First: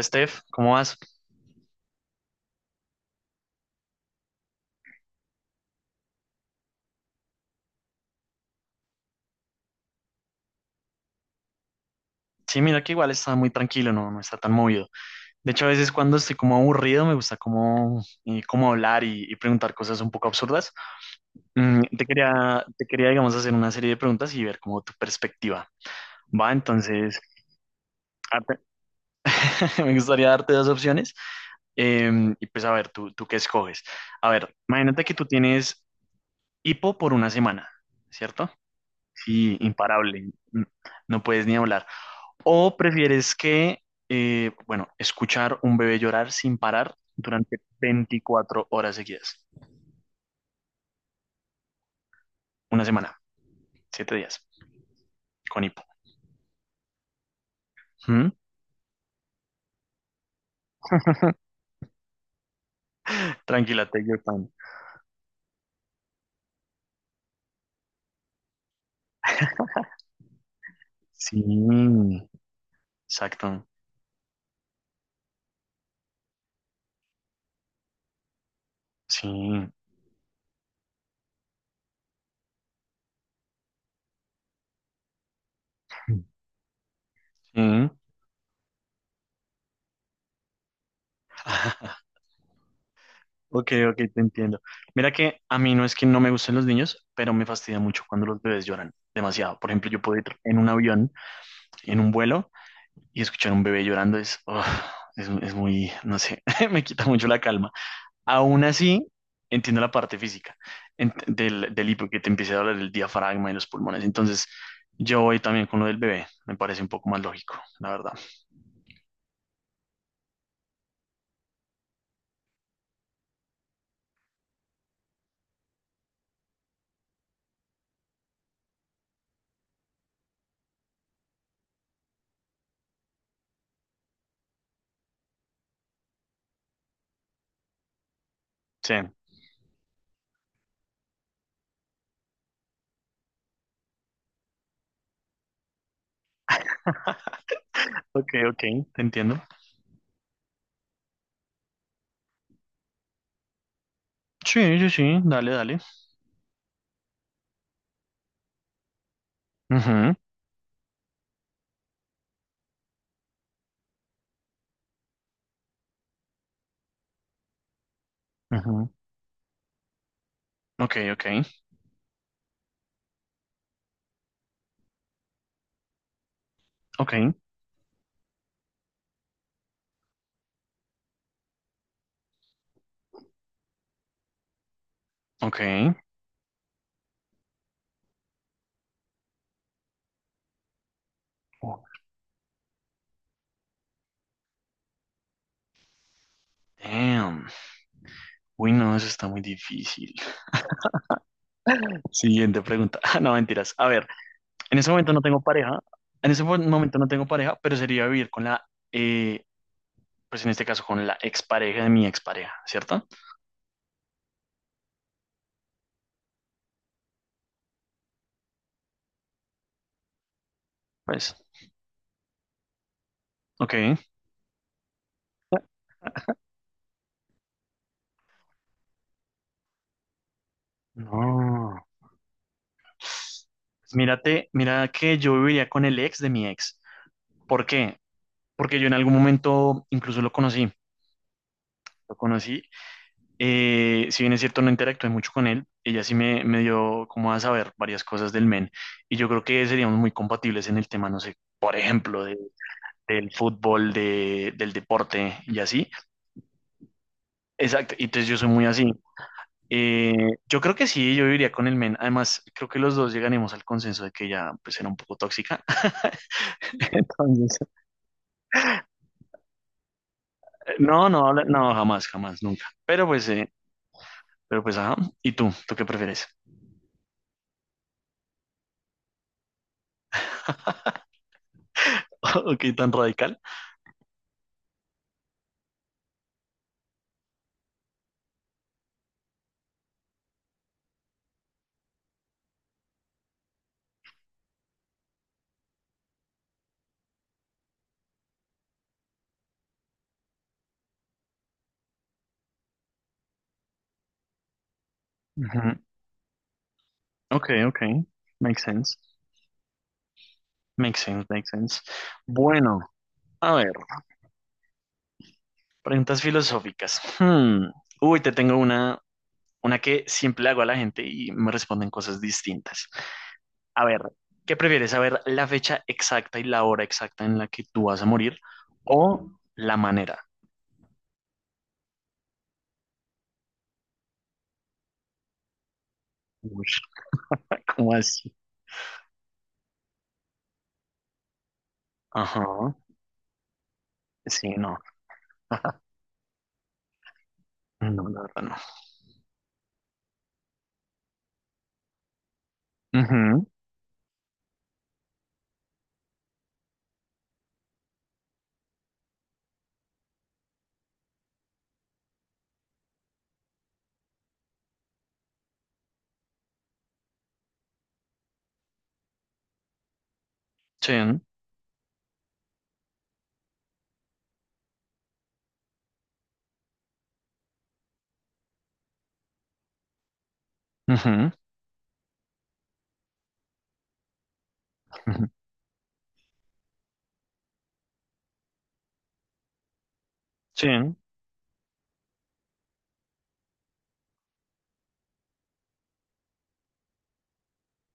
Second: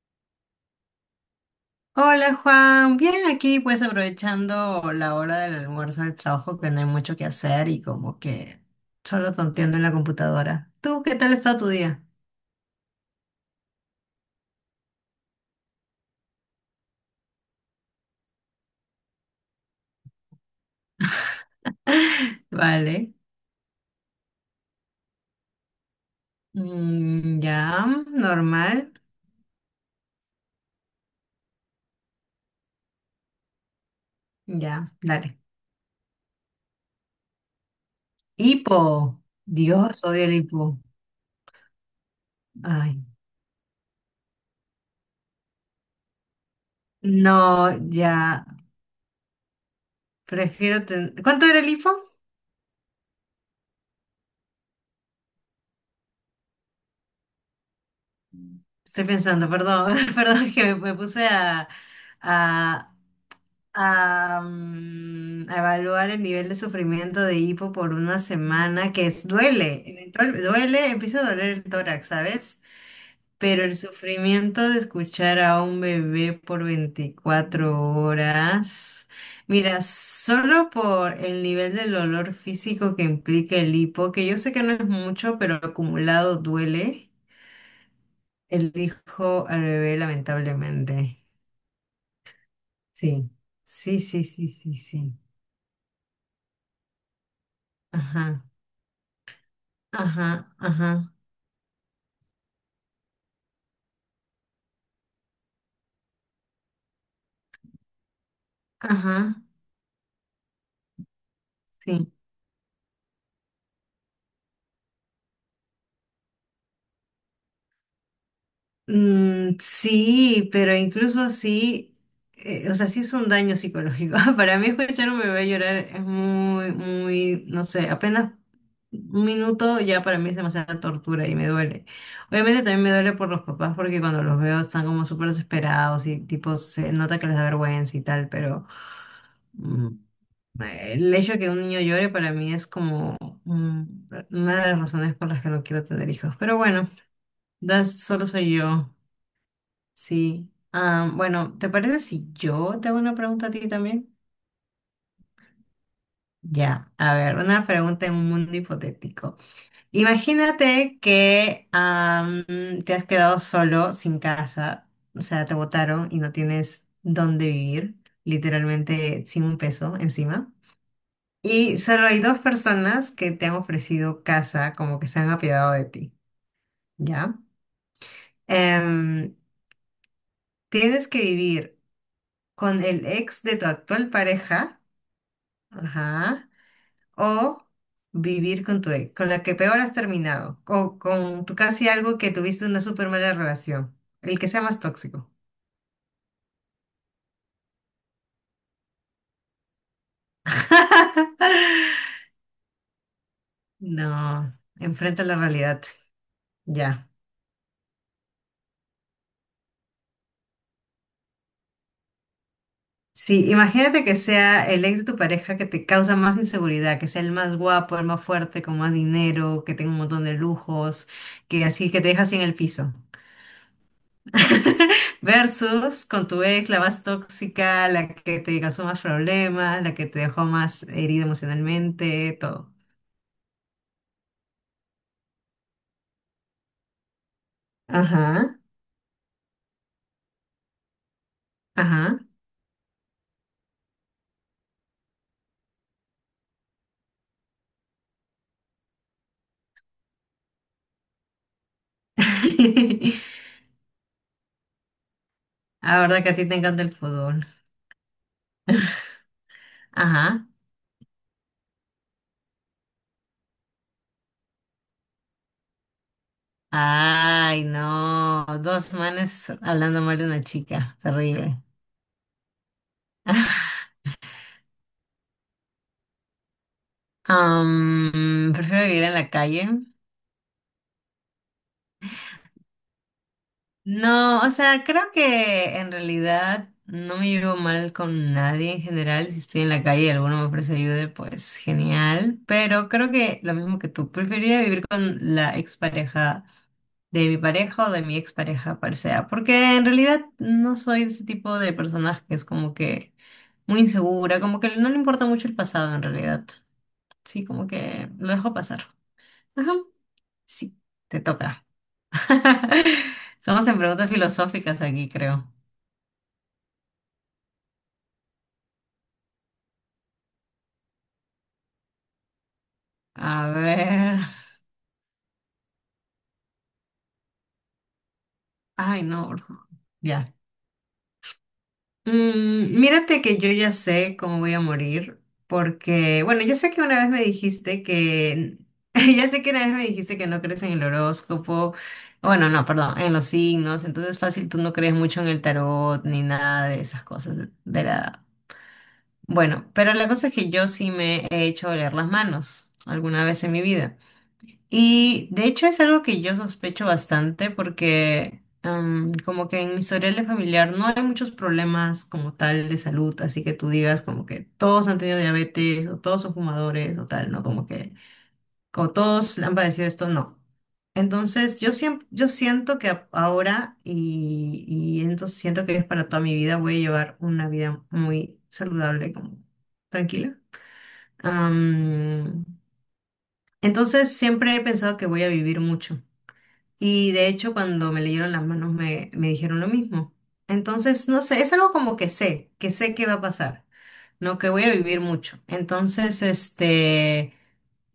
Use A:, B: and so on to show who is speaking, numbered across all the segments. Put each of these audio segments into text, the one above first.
A: Steph, ¿cómo vas?
B: Hola Juan, bien aquí pues aprovechando la hora del almuerzo del trabajo que no hay mucho que hacer y como que solo tonteando en la computadora. ¿Tú qué tal ha estado tu día?
A: Sí, mira que igual está muy tranquilo, no, no está tan movido. De hecho, a veces cuando estoy como aburrido me gusta como, como hablar y preguntar cosas un poco absurdas. Te quería, te quería,
B: Vale.
A: digamos, hacer una serie de preguntas y ver como tu perspectiva. Va, entonces,
B: Mm, ya,
A: arte-
B: normal.
A: me gustaría darte dos opciones y pues a ver, tú qué escoges. A ver,
B: Ya,
A: imagínate que tú
B: dale.
A: tienes hipo por una semana, ¿cierto?
B: Hipo.
A: Sí,
B: Dios, odio
A: imparable,
B: el hipo.
A: no puedes ni hablar. ¿O
B: Ay,
A: prefieres que, bueno, escuchar un bebé llorar sin parar durante
B: no, ya.
A: 24 horas seguidas?
B: ¿Cuánto era el hipo?
A: Una semana, 7 días, con hipo. ¿Mm?
B: Estoy pensando, perdón. Perdón, es que me puse a,
A: Tranquila, take your
B: a,
A: time.
B: mm, a evaluar el nivel de sufrimiento de hipo por una semana, que es, duele, duele, empieza a
A: Sí,
B: doler el tórax, ¿sabes?
A: exacto.
B: Pero el sufrimiento de escuchar a un bebé por 24 horas,
A: Sí.
B: mira, solo por el nivel del dolor físico que implica el hipo, que yo sé que no es mucho, pero acumulado duele,
A: Mm.
B: el hijo al bebé lamentablemente. Sí,
A: Ok, ok,
B: sí,
A: te
B: sí, sí,
A: entiendo.
B: sí,
A: Mira
B: sí.
A: que a mí no es que no me gusten los niños, pero me fastidia mucho cuando los
B: Ajá.
A: bebés lloran demasiado. Por ejemplo, yo puedo ir
B: Ajá,
A: en un avión,
B: ajá,
A: en un vuelo, y escuchar un bebé llorando es, ugh, es muy, no sé, me quita mucho la calma. Aún así,
B: ajá,
A: entiendo la parte física del hipo,
B: sí.
A: que te empiece a hablar el diafragma y los pulmones. Entonces, yo voy también con lo del bebé. Me parece un poco más lógico, la verdad.
B: Mm, sí, pero incluso así, o sea, sí es un daño psicológico. Para mí escuchar un bebé llorar es muy, muy, no sé, apenas un minuto ya para mí es demasiada tortura y me duele. Obviamente también me duele por los papás porque cuando los veo están como súper desesperados y tipo se nota que les da vergüenza y tal, pero...
A: Sí.
B: Mm, El hecho de que un niño llore para mí es como mm, una de las razones por las que no quiero tener hijos. Pero bueno, das, solo
A: Ok,
B: soy
A: ok,
B: yo.
A: te entiendo.
B: Sí. Ah, bueno, ¿te parece si yo te hago una pregunta a ti también?
A: Sí, sí, sí, dale.
B: Ya, a ver, una pregunta en un mundo hipotético.
A: Ujú,
B: Imagínate que te has quedado solo, sin casa, o sea, te botaron y no tienes dónde vivir,
A: ujú.
B: literalmente sin un peso encima.
A: Ok, ok,
B: Y solo hay dos personas que te han ofrecido casa, como que se han apiadado de ti,
A: ok,
B: ¿ya? Em, tienes que vivir con el ex de tu actual pareja,
A: ok.
B: ajá, o vivir con tu ex, con la que peor has terminado, o con tu
A: Oh,
B: casi algo que tuviste una súper mala relación, el que sea más tóxico.
A: damn. Uy, no, eso está muy difícil. Siguiente pregunta. Ah, no, mentiras. A ver,
B: No,
A: en ese momento no
B: enfrenta la
A: tengo pareja.
B: realidad,
A: En ese momento no
B: ya.
A: tengo pareja, pero sería vivir con la eh, pues en este caso con la expareja de mi expareja, ¿cierto?
B: Sí, imagínate que sea el ex de tu pareja que te causa más inseguridad, que sea el más guapo, el más fuerte, con más dinero, que tenga un montón de lujos,
A: Pues,
B: que así que te deja así en el piso.
A: ok.
B: Versus con tu ex, la más tóxica, la que te causó más problemas, la que te dejó más herida
A: No.
B: emocionalmente, todo.
A: Pues mírate, mira que yo viviría con el ex de mi ex. ¿Por qué?
B: Ajá,
A: Porque yo en algún momento incluso lo conocí. Lo
B: ajá.
A: conocí. Si bien es cierto, no interactué mucho con él. Ella sí me dio como a saber varias cosas del men. Y yo creo que seríamos muy compatibles en el tema, no sé, por ejemplo, del fútbol, del deporte y así.
B: La verdad que a ti te encanta el fútbol.
A: Exacto. Y entonces yo soy muy así.
B: Ajá.
A: Yo creo que sí, yo iría con el men. Además, creo que los dos llegaremos al consenso de que ella pues era un poco tóxica. Entonces,
B: Ay, no. Dos manes hablando mal de una chica.
A: No,
B: Terrible.
A: no, jamás, jamás, nunca. Pero pues, ajá. ¿Y tú? ¿Tú qué prefieres?
B: Prefiero vivir en la calle.
A: Ok, tan radical.
B: No, o sea, creo que en realidad no me llevo mal con nadie en general. Si estoy en la calle y alguno me ofrece ayuda, pues genial. Pero creo que lo mismo que tú, preferiría vivir con la expareja de mi pareja o de mi expareja, cual sea. Porque en realidad no soy de ese tipo de personas que es como que muy insegura, como que no le importa mucho el
A: Ujú.
B: pasado en realidad. Sí,
A: Ok,
B: como
A: ok.
B: que lo dejo
A: Makes
B: pasar.
A: sense.
B: Ajá, sí,
A: Makes
B: te
A: sense, makes
B: toca.
A: sense. Bueno, a
B: Estamos
A: ver,
B: en preguntas filosóficas aquí, creo.
A: preguntas filosóficas. Hmm. Uy, te tengo una que siempre le hago a la gente y me responden cosas distintas.
B: A
A: A ver,
B: ver.
A: ¿qué prefieres? ¿Saber la fecha exacta y la hora exacta en la que tú vas a morir
B: Ay, no,
A: o
B: bro.
A: la
B: Ya.
A: manera?
B: Mírate que yo ya sé cómo voy a morir, porque, bueno, ya
A: Uy,
B: sé que una vez me dijiste
A: ¿cómo así?
B: que, ya sé que una vez me dijiste que no crees en el horóscopo,
A: Ajá,
B: bueno, no, perdón, en los signos, entonces fácil,
A: sí,
B: tú no
A: no,
B: crees mucho en el tarot ni nada de esas cosas de
A: no, la
B: la...
A: verdad no.
B: Bueno, pero la cosa es que yo sí me he hecho oler las manos alguna vez
A: Ujú,
B: en mi vida. Y de hecho es algo que yo sospecho bastante porque como que en mi historial de familiar no hay muchos problemas como tal de salud, así que tú digas como que todos han tenido diabetes o todos son fumadores o tal, ¿no? Como que como todos han padecido esto, no.
A: sí,
B: Entonces yo siempre, yo siento que ahora y entonces siento que es para toda mi vida voy a llevar una vida muy saludable, como tranquila.
A: ujú,
B: Am, entonces siempre he pensado que voy a
A: ujú,
B: vivir mucho. Y de hecho, cuando me leyeron las manos me dijeron lo mismo.
A: sí,
B: Entonces, no sé, es algo como que que sé que va a pasar, no que voy a vivir mucho. Entonces, este,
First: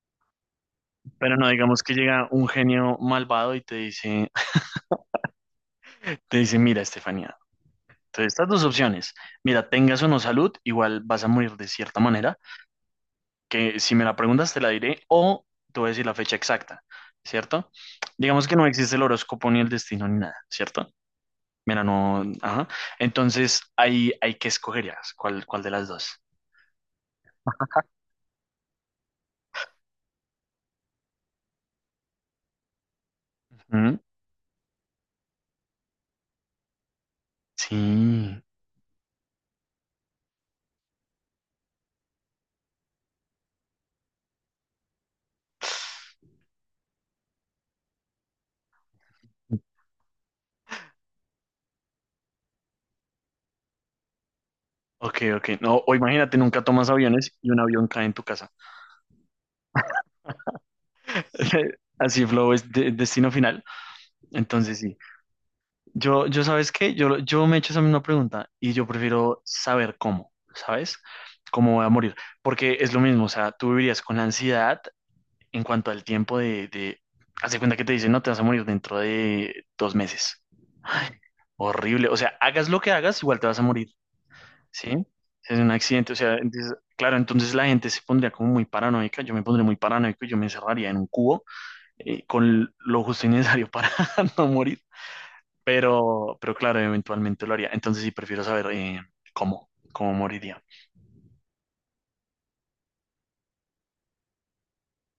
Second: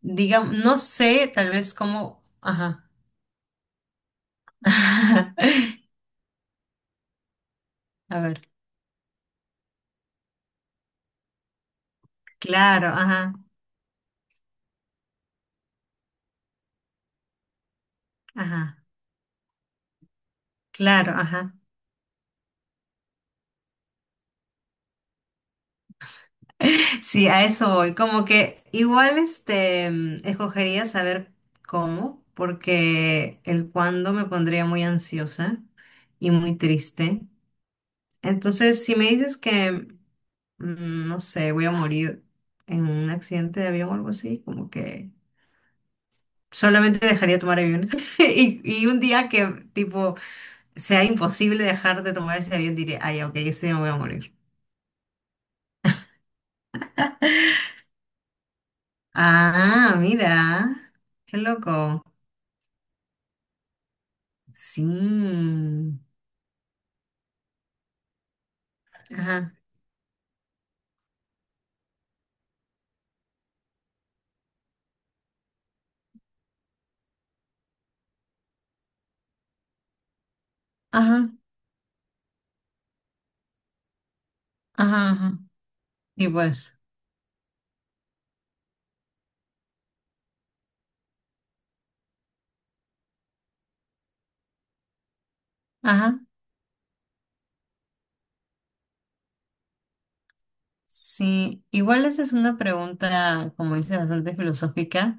B: digamos, no sé
A: pero no
B: tal vez
A: digamos que
B: cómo,
A: llega un
B: ajá.
A: genio malvado y te dice, te dice, mira, Estefanía,
B: A
A: entonces
B: ver,
A: estas dos opciones, mira, tengas o no salud, igual vas a morir de cierta manera,
B: claro, ajá,
A: que si me la preguntas te la diré o te voy a decir la fecha exacta, ¿cierto? Digamos que no
B: ajá,
A: existe el horóscopo ni el destino ni nada, ¿cierto?
B: claro, ajá.
A: Mira, no, ajá. Entonces, ahí hay que escogerías cuál, cuál de las dos.
B: Sí, a eso voy. Como que igual este escogería saber cómo, porque el
A: ¿Mm?
B: cuándo me pondría muy ansiosa y muy triste.
A: Sí.
B: Entonces, si me dices que, no sé, voy a morir en un accidente de avión o algo así, como que solamente dejaría de tomar aviones. Y un día que, tipo, sea imposible dejar de tomar ese avión, diré, ay, ok, ese día me voy a morir.
A: Ok, ok. No, o imagínate, nunca tomas aviones y un avión cae en tu casa.
B: Ah, mira, qué loco.
A: Así flow es destino final. Entonces,
B: Sí.
A: sí. ¿Sabes qué? Yo me he hecho esa misma pregunta y yo prefiero
B: Ajá,
A: saber cómo, ¿sabes? Cómo voy a morir. Porque es lo mismo, o sea, tú vivirías con la ansiedad en cuanto al tiempo de... Haz de cuenta que te dicen, no, te vas a morir dentro de 2 meses.
B: ajá,
A: Horrible. O sea, hagas lo que hagas, igual te vas a morir, ¿sí?
B: ajá, ajá.
A: Es un accidente, o
B: Y
A: sea, entonces,
B: pues,
A: claro, entonces la gente se pondría como muy paranoica, yo me pondría muy paranoico, y yo me encerraría en un cubo con lo justo y necesario para no morir.
B: ajá.
A: Pero claro, eventualmente lo haría. Entonces sí, prefiero saber cómo, cómo moriría.
B: Sí, igual esa es una pregunta, como dice, bastante filosófica.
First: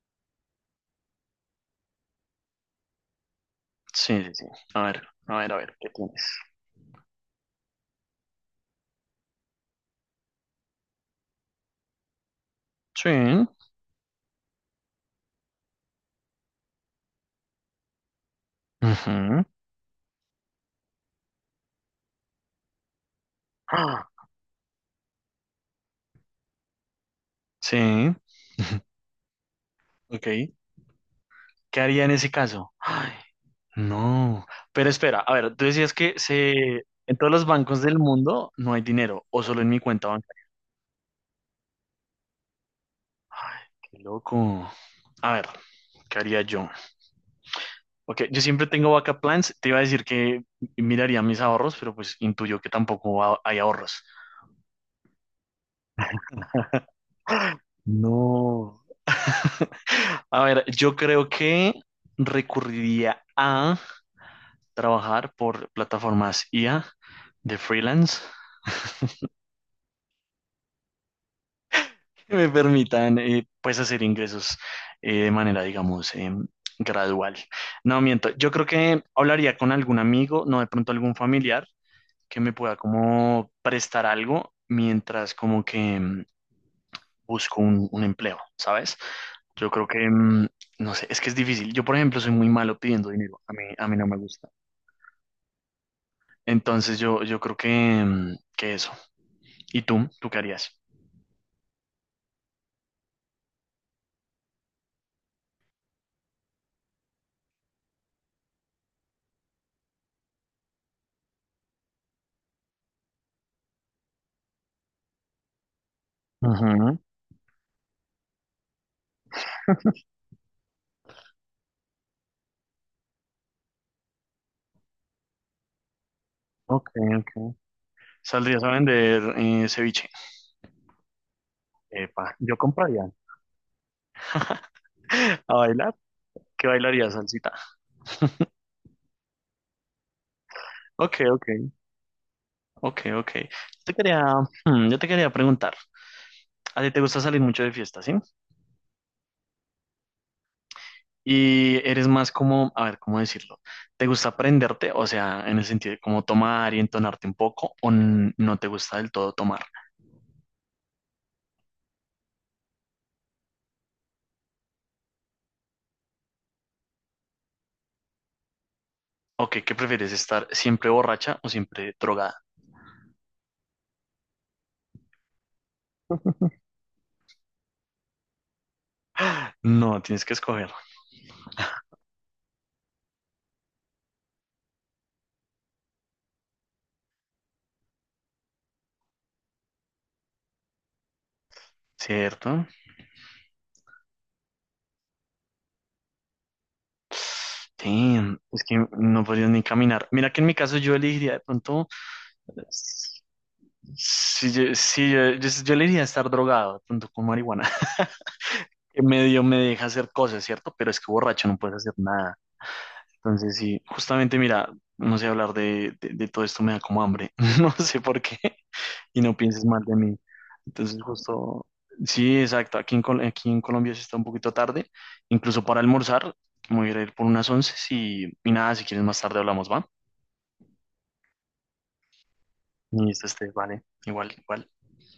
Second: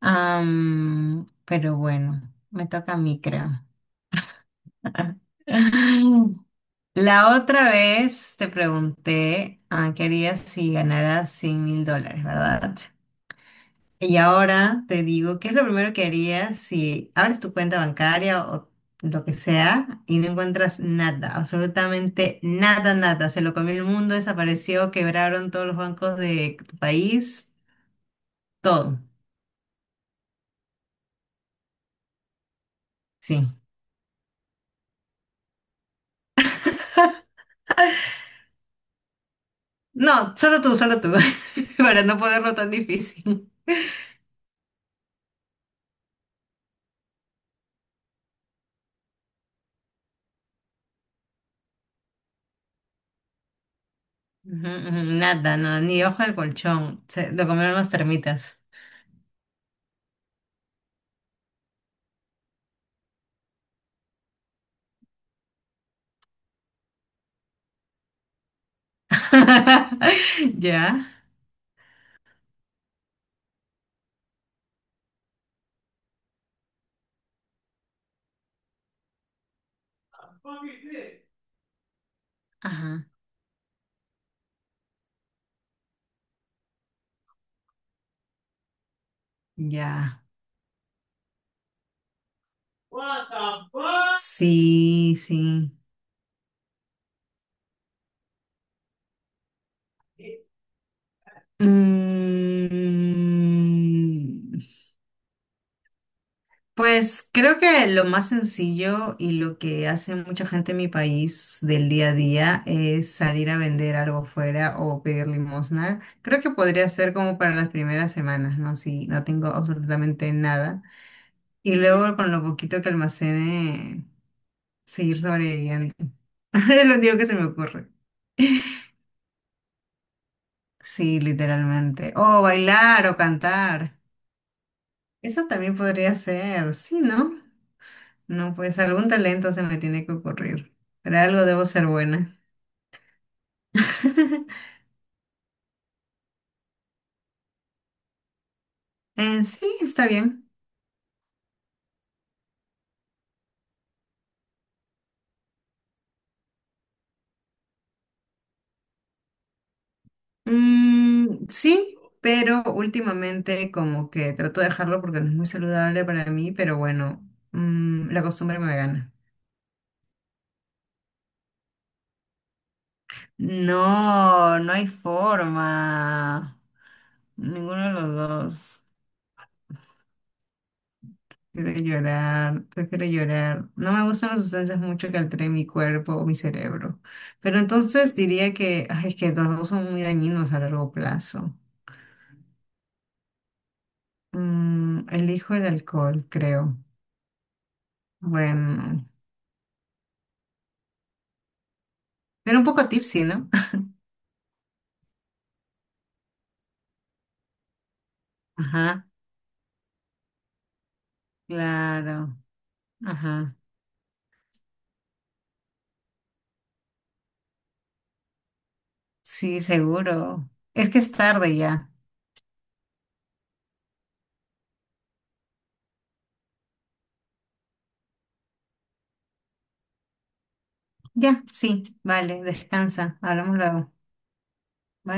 B: Pero bueno, me toca a mí, creo.
A: Sí, sí, sí. A ver, a ver, a ver, ¿qué tienes?
B: La otra vez te pregunté qué harías si ganaras 100 mil dólares, ¿verdad?
A: Sí.
B: Y ahora te digo, ¿qué es lo primero que harías si abres tu cuenta bancaria o lo que
A: Ujú.
B: sea y no encuentras nada, absolutamente nada, nada? Se lo comió el
A: Ah,
B: mundo, desapareció, quebraron todos los bancos de tu país,
A: sí.
B: todo.
A: Ok. ¿Qué haría en ese caso? Ay,
B: Sí.
A: no. Pero espera, a ver, tú decías que se... en todos los bancos del mundo no hay dinero, o solo en mi cuenta
B: No,
A: bancaria.
B: solo tú, para no ponerlo tan difícil.
A: Qué loco. A ver, ¿qué haría yo? Ok, yo siempre tengo backup plans. Te iba a decir que miraría mis ahorros, pero pues intuyo que tampoco hay ahorros.
B: Ujú, ujú, nada, no, ni ojo de colchón, lo comieron las termitas.
A: No. A ver, yo creo que recurriría a trabajar por plataformas I a de freelance
B: ¿Ya?
A: que me permitan pues hacer ingresos de manera, digamos, gradual. No, miento, yo creo que hablaría con algún amigo, no de pronto algún familiar que me pueda
B: Ajá,
A: como prestar algo mientras como que... busco un empleo, ¿sabes? Yo creo que,
B: ya.
A: mm, no sé, es que es difícil. Yo, por ejemplo, soy muy malo pidiendo
B: What
A: dinero.
B: the
A: A mí no me
B: fuck?
A: gusta.
B: Sí, sí.
A: Entonces, yo creo que, mm, que eso. ¿Y tú? ¿Tú qué harías?
B: Mm, Pues creo que lo más sencillo y lo que hace mucha gente en mi país del día a día es salir a vender algo fuera o pedir limosna. Creo que podría
A: Ujú,
B: ser como para las primeras semanas, ¿no? Si no tengo absolutamente nada. Y luego con lo poquito que almacene, seguir sobreviviendo. Es
A: ok,
B: lo único que se me
A: ok.
B: ocurre.
A: ¿Saldrías a vender ceviche?
B: Sí, literalmente.
A: Epa,
B: O
A: yo
B: bailar
A: compraría.
B: o cantar. Eso
A: ¿A
B: también
A: bailar?
B: podría
A: ¿Qué
B: ser, sí,
A: bailarías,
B: ¿no?
A: salsita?
B: No, pues algún talento se me tiene que ocurrir. Pero
A: Ok,
B: algo
A: ok,
B: debo ser buena.
A: ok, ok. Yo te quería, hmm, yo te quería preguntar. ¿A ti te gusta salir mucho de fiesta, sí?
B: Sí, está bien.
A: Y eres más como, a ver, ¿cómo decirlo? ¿Te gusta aprenderte? O sea, en el sentido de como tomar y entonarte un poco, o no te gusta del todo tomar.
B: Mm, sí, pero últimamente como que trato de dejarlo porque no es muy saludable para mí, pero bueno, la costumbre me gana.
A: Ok, ¿qué prefieres? ¿Estar siempre borracha o siempre drogada?
B: No, no hay forma. Ninguno de los dos.
A: No, tienes que escoger,
B: Prefiero llorar, prefiero llorar. No me gustan las sustancias mucho que alteren mi cuerpo o mi cerebro. Pero entonces diría que, ay, es que los dos son muy dañinos a largo plazo.
A: ¿cierto?
B: Elijo el alcohol, creo.
A: Sí, es que
B: Bueno,
A: no podrías ni caminar. Mira que en mi caso yo elegiría de pronto,
B: pero un poco tipsy, ¿no?
A: si yo, sí, yo elegiría estar drogado, de pronto con marihuana.
B: Ajá,
A: En medio me deja hacer cosas, ¿cierto? Pero es que borracho no puedes hacer
B: claro.
A: nada.
B: Ajá,
A: Entonces, sí, justamente mira, no sé hablar de todo esto, me da como hambre, no sé por qué, y no
B: sí,
A: pienses mal de mí.
B: seguro. Es que
A: Entonces,
B: es tarde
A: justo,
B: ya.
A: sí, exacto, aquí en Colombia se está un poquito tarde, incluso para almorzar, me voy a ir por unas once y nada, si quieres más tarde hablamos, ¿va?
B: Ya, sí, vale,
A: Y
B: descansa.
A: esto este,
B: Hablamos
A: vale,
B: luego.
A: igual, igual.
B: Bye.